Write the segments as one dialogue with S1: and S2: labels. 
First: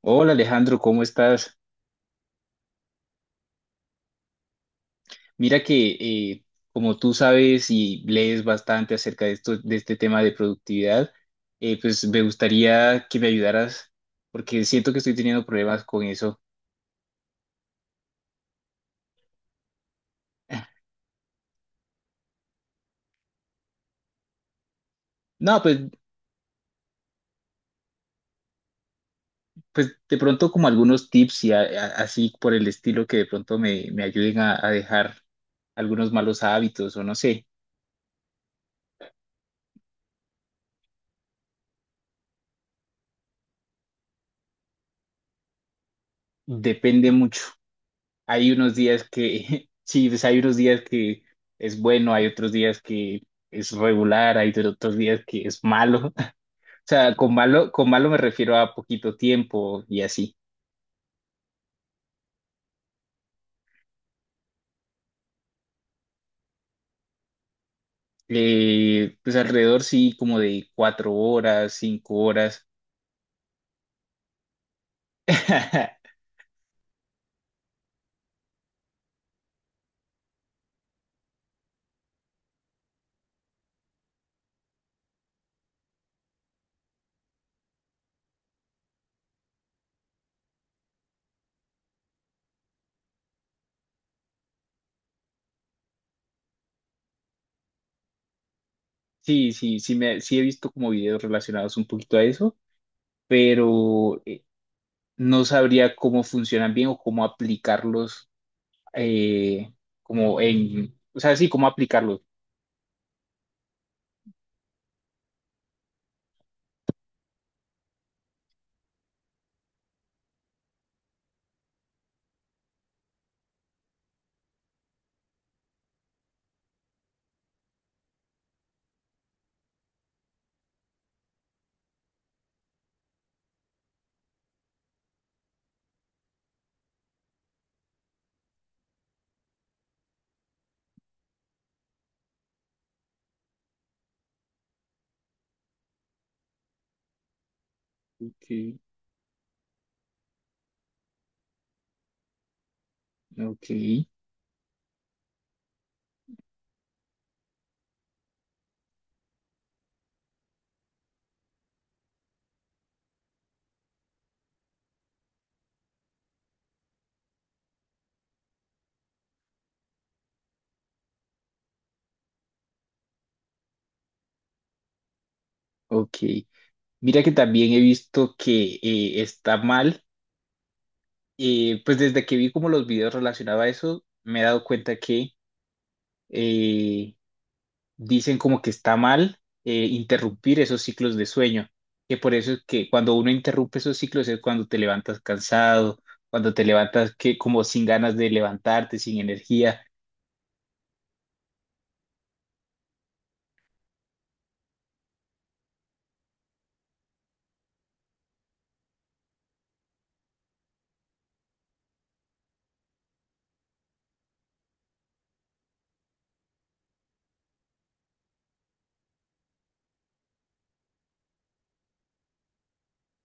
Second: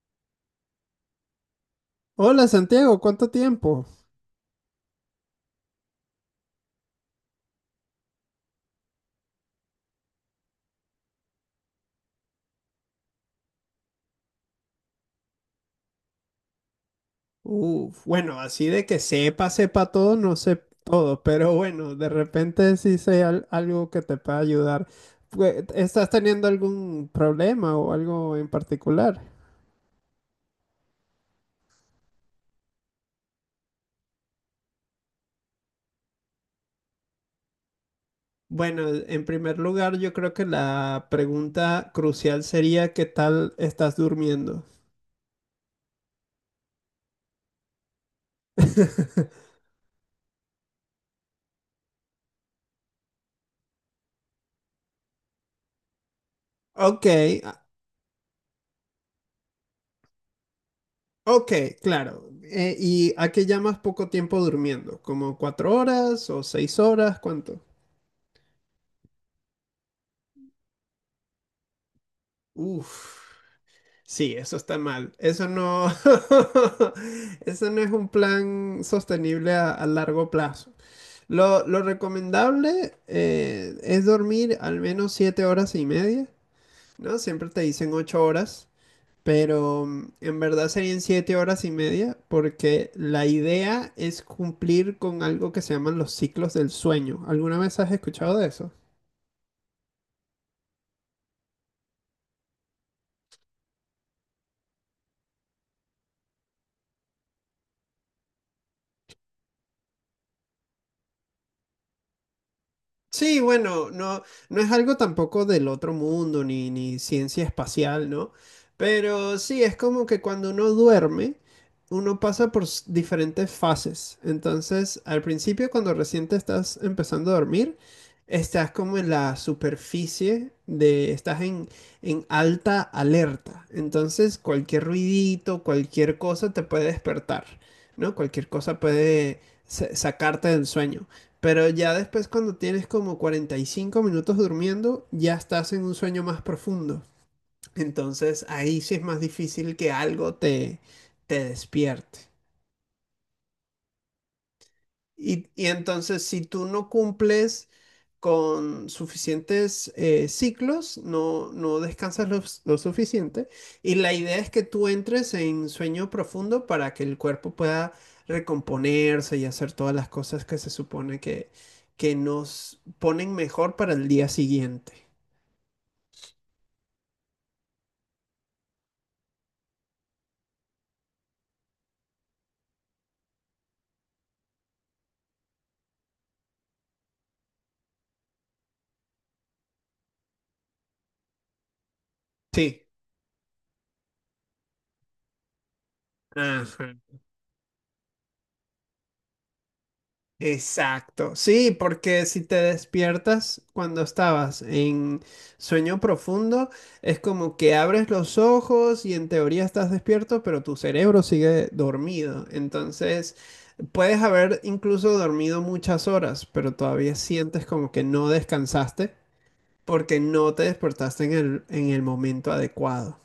S1: Hola Alejandro, ¿cómo estás?
S2: Hola Santiago, ¿cuánto tiempo?
S1: Mira que eh, como tú sabes y lees bastante acerca de esto, de este tema de productividad, pues me gustaría que me ayudaras porque siento que estoy teniendo problemas con eso.
S2: Uf, bueno, así de que sepa, sepa todo, no sé todo, pero bueno, de repente sí sé algo que te pueda ayudar.
S1: No,
S2: Pues,
S1: pues,
S2: ¿estás teniendo algún problema o algo en particular?
S1: pues de pronto como algunos tips y así por el estilo que de pronto me ayuden a dejar algunos malos hábitos o no sé,
S2: Bueno, en primer lugar, yo creo que la pregunta crucial sería ¿qué tal estás durmiendo?
S1: depende mucho. Hay unos días que, sí, pues hay unos días que es bueno, hay otros días que es regular, hay otros días que es malo. O
S2: Ok,
S1: sea, con
S2: a-
S1: malo, con malo me refiero a poquito tiempo y así.
S2: ok, claro. ¿Y a qué llamas poco tiempo durmiendo? ¿Como 4 horas o 6 horas? ¿Cuánto?
S1: Pues alrededor sí, como de 4 horas, 5 horas.
S2: Uf. Sí, eso está mal. Eso no, eso no es un plan sostenible a largo plazo. Lo recomendable es dormir al menos 7 horas y media, ¿no? Siempre te dicen 8 horas, pero en verdad serían 7 horas y media porque la idea es cumplir con algo que se llaman los ciclos del sueño. ¿Alguna vez has escuchado de eso?
S1: Sí, sí, sí, sí he visto como videos relacionados un poquito a eso, pero no sabría cómo funcionan bien o cómo aplicarlos, eh, como en, o sea, sí, cómo aplicarlos.
S2: Sí, bueno, no, no es algo tampoco del otro mundo, ni ciencia espacial, ¿no? Pero sí, es como que cuando uno duerme, uno pasa por diferentes fases. Entonces, al principio, cuando recién te estás empezando a dormir, estás como en la superficie de, estás en alta alerta. Entonces, cualquier ruidito, cualquier cosa te puede despertar, ¿no? Cualquier cosa puede sacarte del sueño. Pero ya después cuando tienes como 45 minutos durmiendo, ya estás en un sueño más profundo. Entonces
S1: Ok.
S2: ahí sí es más difícil que algo te despierte.
S1: Ok,
S2: Y entonces si tú no cumples con suficientes ciclos, no, no descansas lo suficiente. Y la idea es que tú entres en sueño profundo para que el cuerpo pueda recomponerse y hacer todas las cosas que se supone que nos ponen mejor para el día siguiente.
S1: ok. Mira que también he visto que está mal. Pues desde que vi como los videos relacionados a eso, me he dado cuenta que eh, dicen como que está mal interrumpir esos ciclos de sueño. Que por eso es
S2: Sí.
S1: que cuando uno interrumpe esos ciclos es cuando te levantas cansado, cuando te
S2: Ajá.
S1: levantas que como sin ganas de levantarte, sin energía.
S2: Exacto, sí, porque si te despiertas cuando estabas en sueño profundo, es como que abres los ojos y en teoría estás despierto, pero tu cerebro sigue dormido. Entonces, puedes haber incluso dormido muchas horas, pero todavía sientes como que no descansaste porque no te despertaste en en el momento adecuado.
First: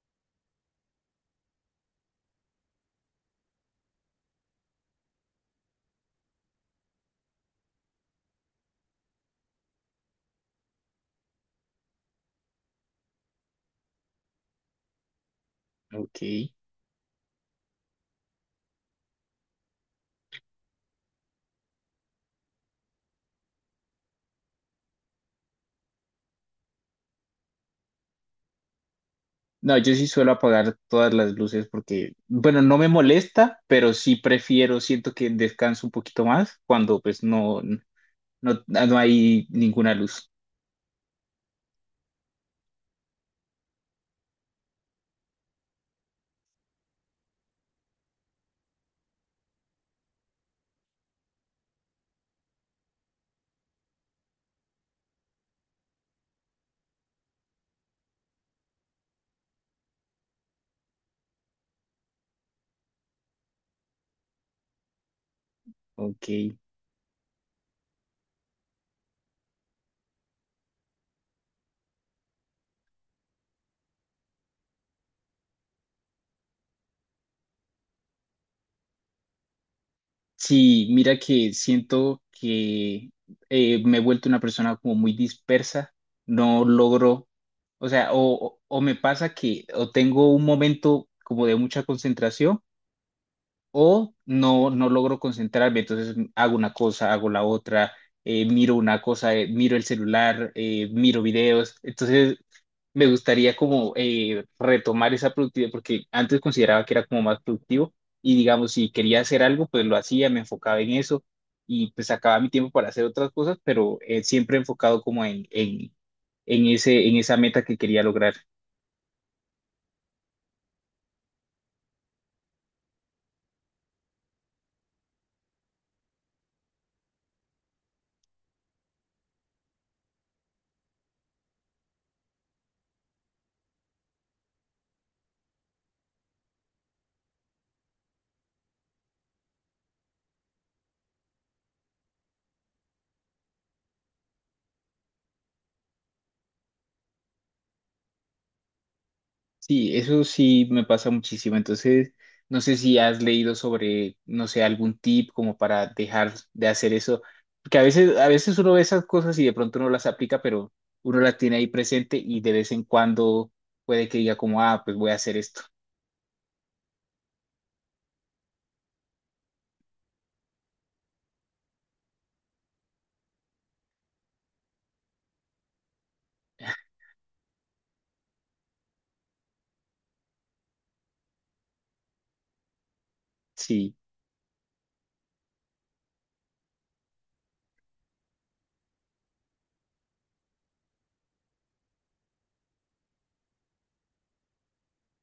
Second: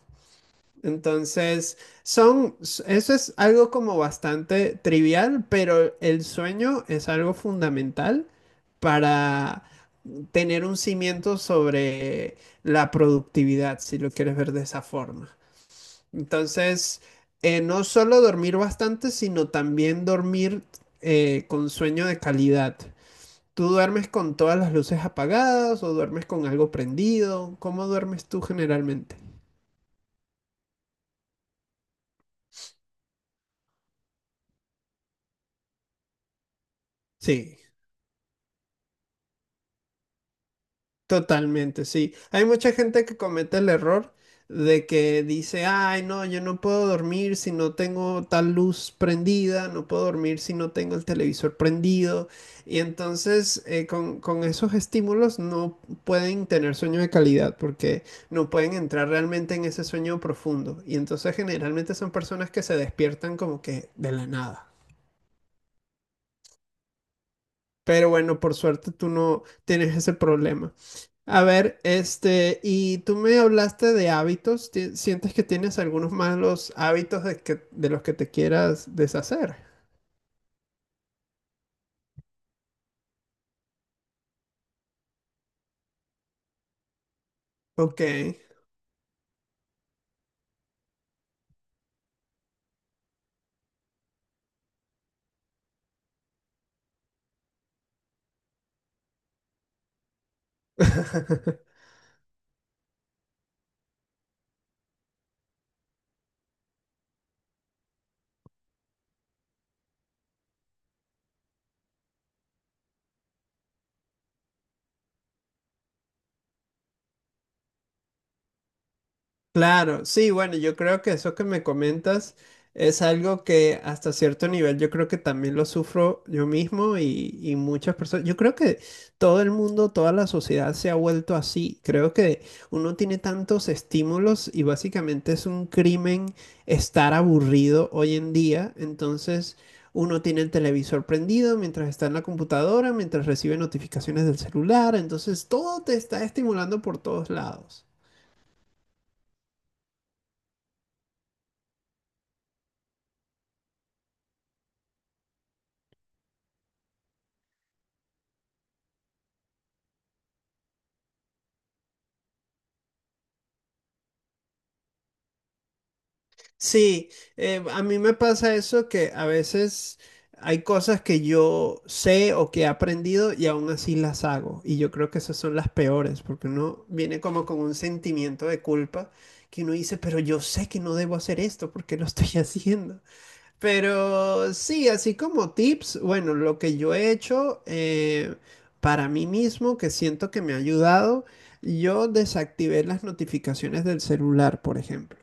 S2: Entonces, eso es algo como bastante trivial, pero el sueño es algo fundamental para tener un cimiento sobre la productividad, si lo quieres ver de esa forma.
S1: Ok.
S2: Entonces, no solo dormir bastante, sino también dormir con sueño de calidad. ¿Tú duermes con todas las luces apagadas o duermes con algo prendido? ¿Cómo duermes tú generalmente?
S1: No, yo sí suelo apagar todas las luces porque, bueno, no me molesta, pero sí prefiero, siento que descanso un poquito más cuando pues
S2: Sí.
S1: no, no, no hay ninguna luz.
S2: Totalmente, sí. Hay mucha gente que comete el error de que dice, ay, no, yo no puedo dormir si no tengo tal luz prendida, no puedo dormir si no tengo el televisor prendido. Y entonces con esos estímulos no pueden tener sueño de calidad porque no pueden entrar realmente en ese sueño profundo. Y entonces generalmente son personas que se despiertan como que de la nada.
S1: Ok.
S2: Pero bueno, por suerte tú no tienes ese problema. A ver, este, y tú me hablaste de hábitos. ¿Ti- ¿Sientes que tienes algunos malos hábitos de los que te quieras deshacer?
S1: Sí, mira que siento que me he vuelto una persona como muy dispersa, no logro, o
S2: Ok.
S1: sea, o me pasa que o tengo un momento como de mucha concentración o no, no logro concentrarme, entonces hago una cosa, hago la otra, miro una cosa, miro el celular, miro videos, entonces me gustaría como retomar esa productividad porque antes consideraba que era como más productivo y digamos, si quería hacer algo, pues lo hacía, me enfocaba en eso y pues sacaba mi tiempo para hacer otras cosas, pero siempre enfocado como en esa meta que quería lograr.
S2: Claro, sí, bueno, yo creo que eso que me comentas es algo que hasta cierto nivel yo creo que también lo sufro yo mismo y muchas personas. Yo creo que todo el mundo, toda la sociedad se ha vuelto así. Creo que uno tiene tantos estímulos y básicamente es un crimen estar aburrido hoy en día. Entonces uno tiene el televisor prendido mientras está en la computadora, mientras recibe notificaciones del celular. Entonces todo te está estimulando por todos lados.
S1: Sí, eso sí me pasa muchísimo. Entonces, no sé si has leído sobre, no sé, algún tip como para dejar de hacer eso, porque a veces uno ve esas cosas y de pronto no las aplica, pero uno las tiene ahí presente y de vez en cuando puede que diga como, ah, pues voy a hacer esto.
S2: Sí, a mí me pasa eso que a veces hay cosas que yo sé o que he aprendido y aún así las hago. Y yo creo que esas son las peores, porque uno viene como con un sentimiento de culpa que uno dice, pero yo sé que no debo hacer esto, ¿por qué lo estoy haciendo?
S1: Sí.
S2: Pero sí, así como tips, bueno, lo que yo he hecho para mí mismo, que siento que me ha ayudado, yo desactivé las notificaciones del celular, por ejemplo.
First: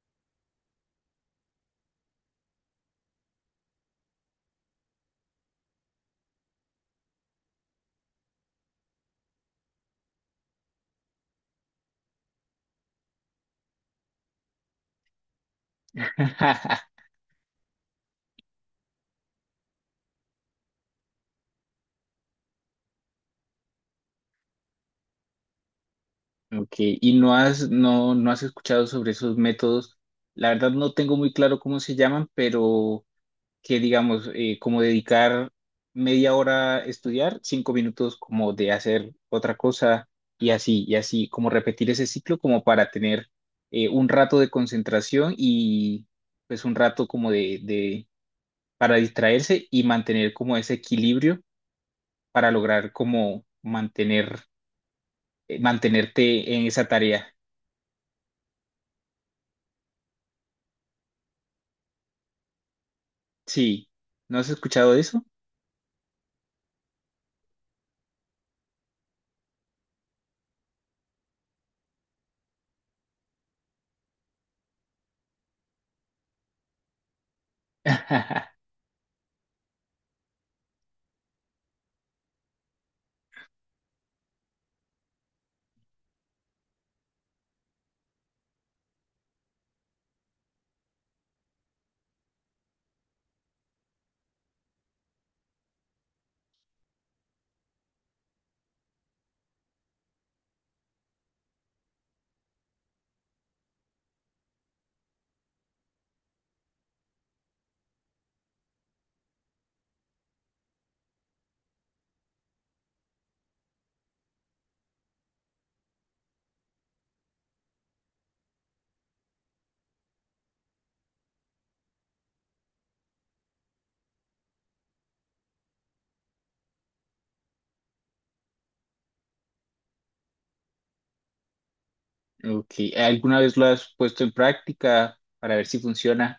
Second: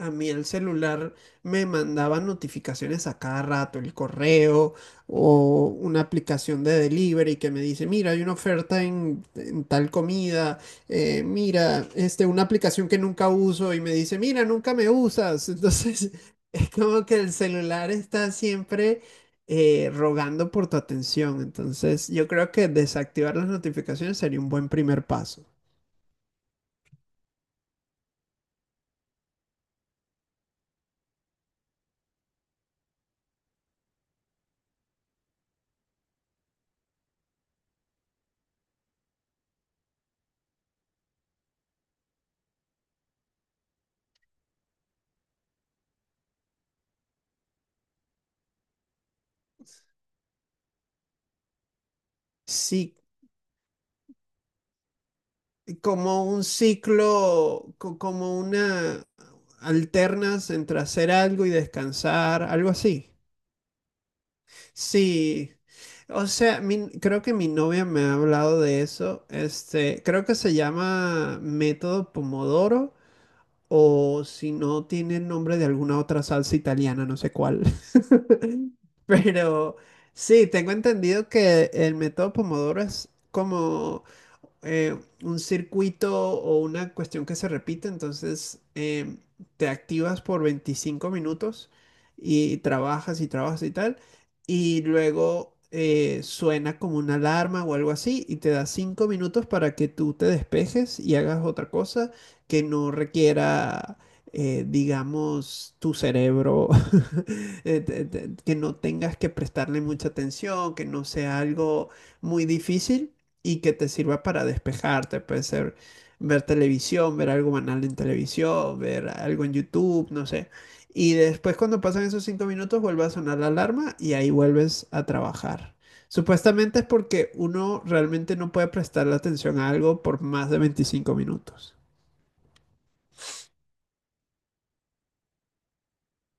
S2: A mí el celular me mandaba notificaciones a cada rato, el correo o una aplicación de delivery que me dice, mira, hay una oferta en tal comida, mira, este, una aplicación que nunca uso y me dice, mira, nunca me usas. Entonces, es como que el celular está siempre rogando por tu atención. Entonces, yo creo que desactivar las notificaciones sería un buen primer paso.
S1: Ok, y no has escuchado sobre esos métodos. La verdad no tengo muy claro cómo se llaman, pero que digamos, como dedicar media hora a estudiar, 5 minutos como de hacer otra cosa y así, como repetir ese ciclo como para tener un rato de concentración y pues un rato como para distraerse y mantener como ese equilibrio para lograr
S2: Sí,
S1: como
S2: como un
S1: mantenerte en esa tarea.
S2: ciclo, como una alternas entre hacer algo y descansar, algo así.
S1: Sí, ¿no has escuchado de eso?
S2: Sí, o sea, creo que mi novia me ha hablado de eso. Este, creo que se llama método Pomodoro. O si no tiene el nombre de alguna otra salsa italiana, no sé cuál. Pero sí, tengo entendido que el método Pomodoro es como un circuito o una cuestión que se repite, entonces te activas por 25 minutos y trabajas y trabajas y tal, y luego suena como una alarma o algo así y te da 5 minutos para que tú te despejes y hagas otra cosa que no requiera... digamos, tu cerebro, que no tengas que prestarle mucha atención, que no sea algo muy difícil y que te sirva para despejarte. Puede ser ver televisión, ver algo banal en televisión, ver algo en YouTube, no sé. Y después cuando pasan esos 5 minutos vuelve a sonar la alarma y ahí vuelves a trabajar. Supuestamente es porque uno realmente no puede prestarle atención a algo por más de 25 minutos.
S1: Ok, ¿alguna vez lo has puesto en práctica para ver si funciona?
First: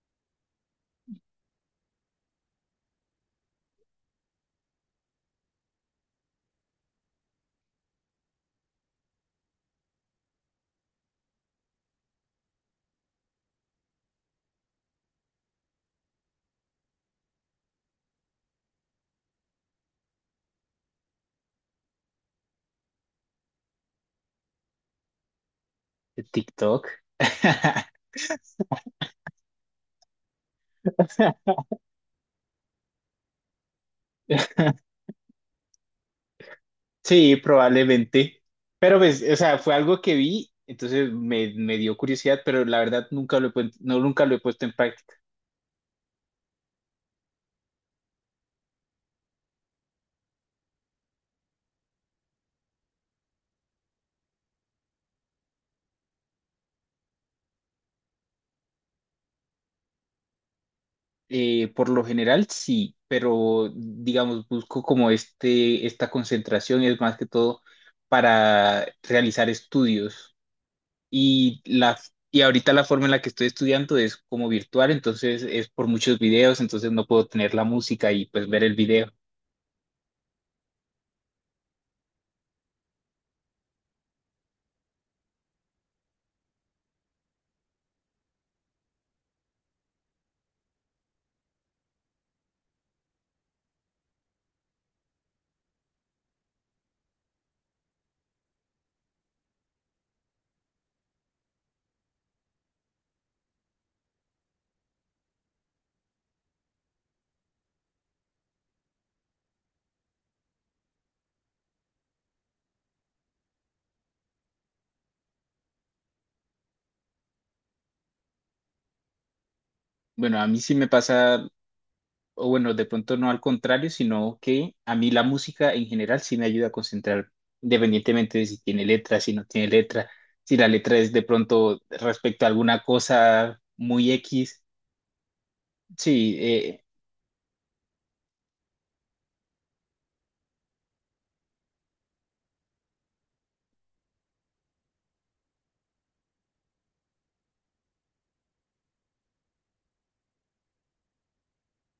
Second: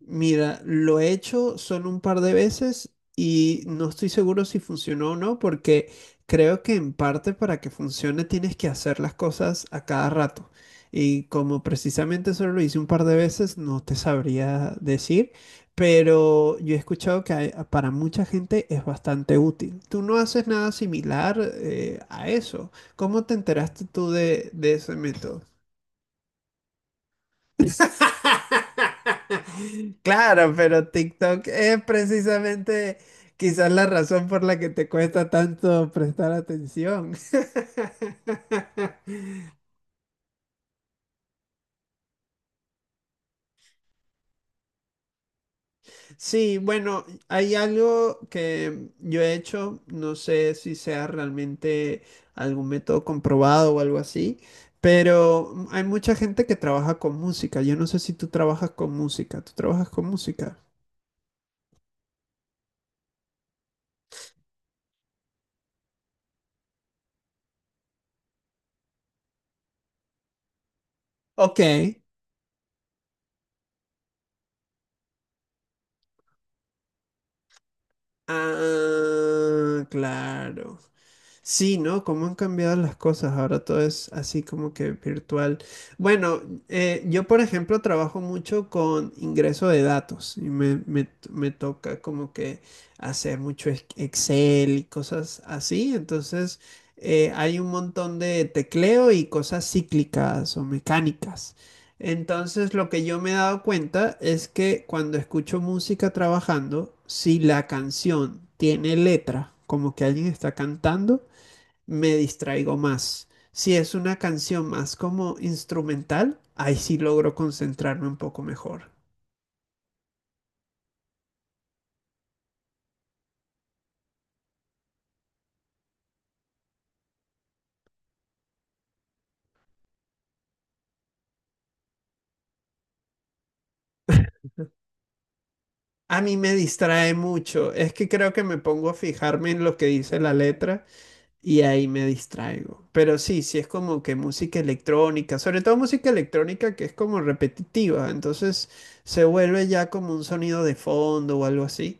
S2: Mira, lo he hecho solo un par de veces y no estoy seguro si funcionó o no, porque creo que en parte para que funcione tienes que hacer las cosas a cada rato. Y como precisamente solo lo hice un par de veces, no te sabría decir, pero yo he escuchado que para mucha gente es bastante útil. Tú no haces nada similar a eso. ¿Cómo te enteraste tú de ese método?
S1: ¿TikTok?
S2: Claro, pero TikTok es precisamente quizás la razón por la que te cuesta tanto prestar atención.
S1: Sí, probablemente. Pero pues, o sea, fue algo que vi, entonces me dio curiosidad, pero la verdad nunca lo he puesto en práctica.
S2: Sí, bueno, hay algo que yo he hecho, no sé si sea realmente algún método comprobado o algo así, pero hay mucha gente que trabaja con música. Yo no sé si tú trabajas con música. ¿Tú trabajas con música?
S1: Por lo general sí, pero digamos, busco como esta concentración es más que todo para realizar estudios.
S2: Ok.
S1: Y, la, y ahorita la forma en la que estoy estudiando es como virtual, entonces es por muchos videos, entonces no puedo tener la música y pues ver el video.
S2: Ah, claro. Sí, ¿no? Cómo han cambiado las cosas. Ahora todo es así como que virtual. Bueno, yo por ejemplo trabajo mucho con ingreso de datos y me toca como que hacer mucho Excel y cosas así. Entonces hay un montón de tecleo y cosas cíclicas o mecánicas. Entonces lo que yo me he dado cuenta es que cuando escucho música trabajando, si la canción tiene letra, como que alguien está cantando, me distraigo más. Si es una canción más como instrumental, ahí sí logro concentrarme un poco mejor.
S1: Bueno, a mí sí me pasa o bueno, de pronto no al contrario, sino que a mí la música en general sí me ayuda a concentrar independientemente de si tiene letra, si no tiene letra, si la letra es de pronto respecto a alguna cosa muy X.
S2: A
S1: Sí,
S2: mí me distrae mucho, es que creo que me pongo a fijarme en lo que dice la letra. Y ahí me distraigo. Pero sí, sí es como que música electrónica, sobre todo música electrónica que es como repetitiva, entonces se vuelve ya como un sonido de fondo o algo así.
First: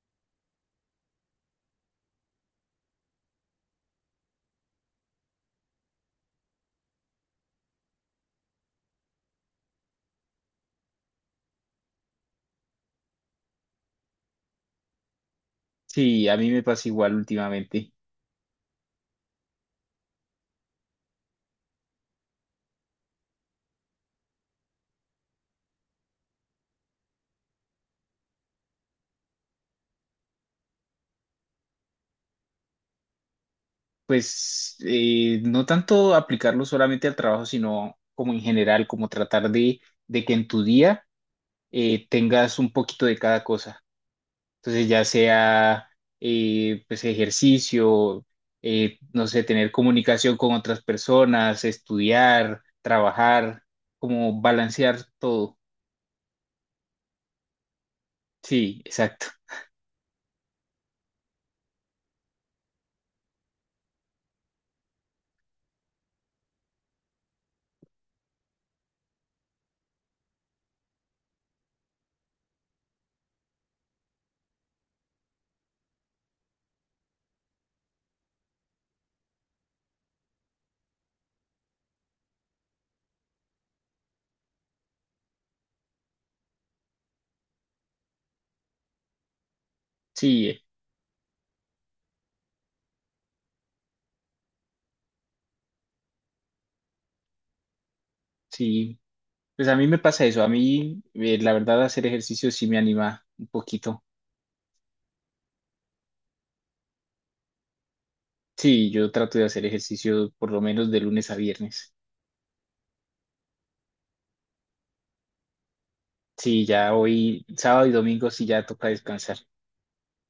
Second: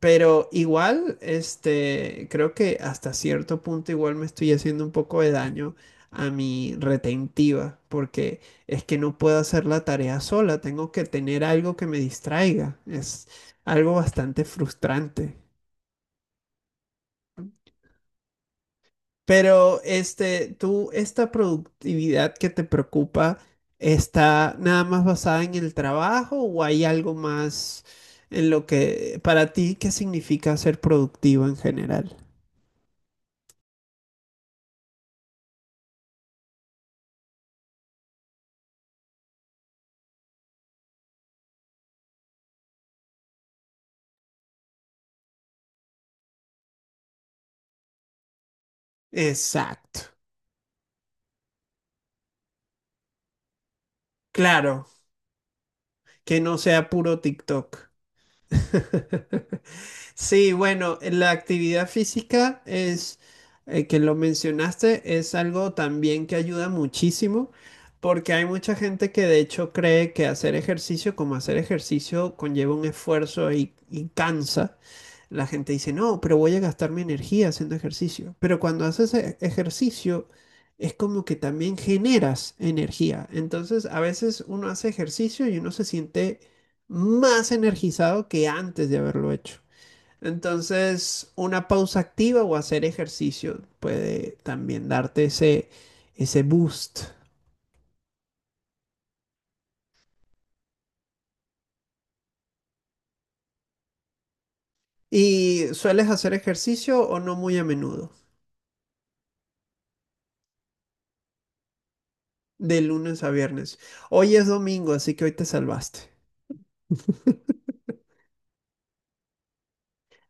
S2: Pero igual, este, creo que hasta cierto punto igual me estoy haciendo un poco de daño a mi retentiva, porque es que no puedo hacer la tarea sola, tengo que tener algo que me distraiga. Es algo bastante frustrante.
S1: sí, a mí me pasa igual últimamente.
S2: Pero este, tú, esta productividad que te preocupa, ¿está nada más basada en el trabajo o hay algo más en lo que, para ti, qué significa ser productivo en general?
S1: Pues no tanto aplicarlo solamente al trabajo, sino como en general, como tratar de que en tu día tengas un poquito de cada cosa. Entonces, ya sea pues ejercicio, no sé, tener
S2: Exacto.
S1: comunicación con otras personas, estudiar, trabajar, como
S2: Claro,
S1: balancear todo.
S2: que no sea puro TikTok.
S1: Sí, exacto.
S2: Sí, bueno, la actividad física es, que lo mencionaste, es algo también que ayuda muchísimo, porque hay mucha gente que de hecho cree que hacer ejercicio como hacer ejercicio conlleva un esfuerzo y cansa. La gente dice, no, pero voy a gastar mi energía haciendo ejercicio. Pero cuando haces ejercicio, es como que también generas energía. Entonces, a veces uno hace ejercicio y uno se siente más energizado que antes de haberlo hecho.
S1: Sí,
S2: Entonces, una pausa activa o hacer ejercicio puede también darte ese, ese boost.
S1: sí. Pues a mí me pasa eso. A mí, la verdad, hacer ejercicio sí me anima un poquito.
S2: ¿Y sueles hacer ejercicio o no muy a menudo?
S1: Sí, yo trato de hacer ejercicio por lo menos de lunes a viernes.
S2: De lunes a viernes. Hoy es domingo, así que hoy te salvaste.
S1: Sí, ya hoy, sábado y domingo sí ya toca descansar.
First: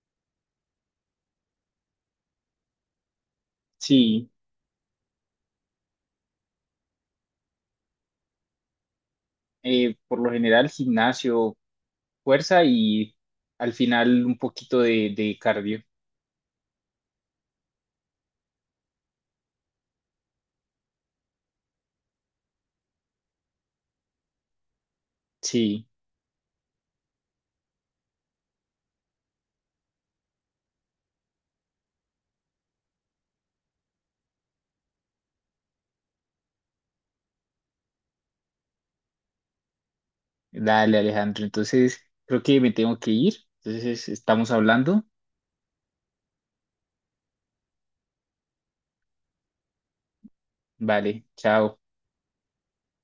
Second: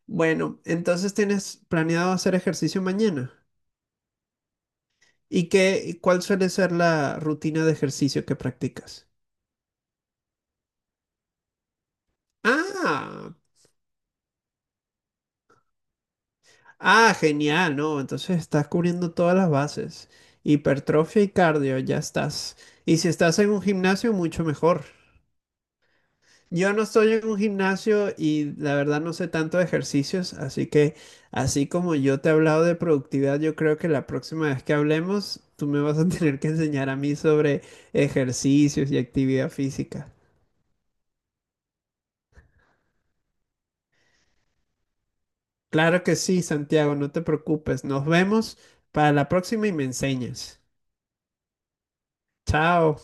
S2: Bueno, entonces tienes planeado hacer ejercicio mañana.
S1: Sí,
S2: ¿Y qué, y cuál suele ser la rutina de ejercicio que practicas?
S1: por lo general gimnasio, fuerza y
S2: Ah,
S1: al final un poquito de cardio.
S2: ah, genial, ¿no? Entonces estás cubriendo todas las bases. Hipertrofia y cardio, ya estás. Y si estás en un gimnasio, mucho mejor.
S1: Sí,
S2: Yo no estoy en un gimnasio y la verdad no sé tanto de ejercicios, así que así como yo te he hablado de productividad, yo creo que la próxima vez que hablemos, tú me vas a tener que enseñar a mí sobre ejercicios y actividad física.
S1: dale Alejandro. Entonces creo que me tengo que ir. Entonces estamos hablando.
S2: Claro que sí, Santiago, no te preocupes. Nos vemos para la próxima y me enseñas.
S1: Vale, chao.
S2: Chao.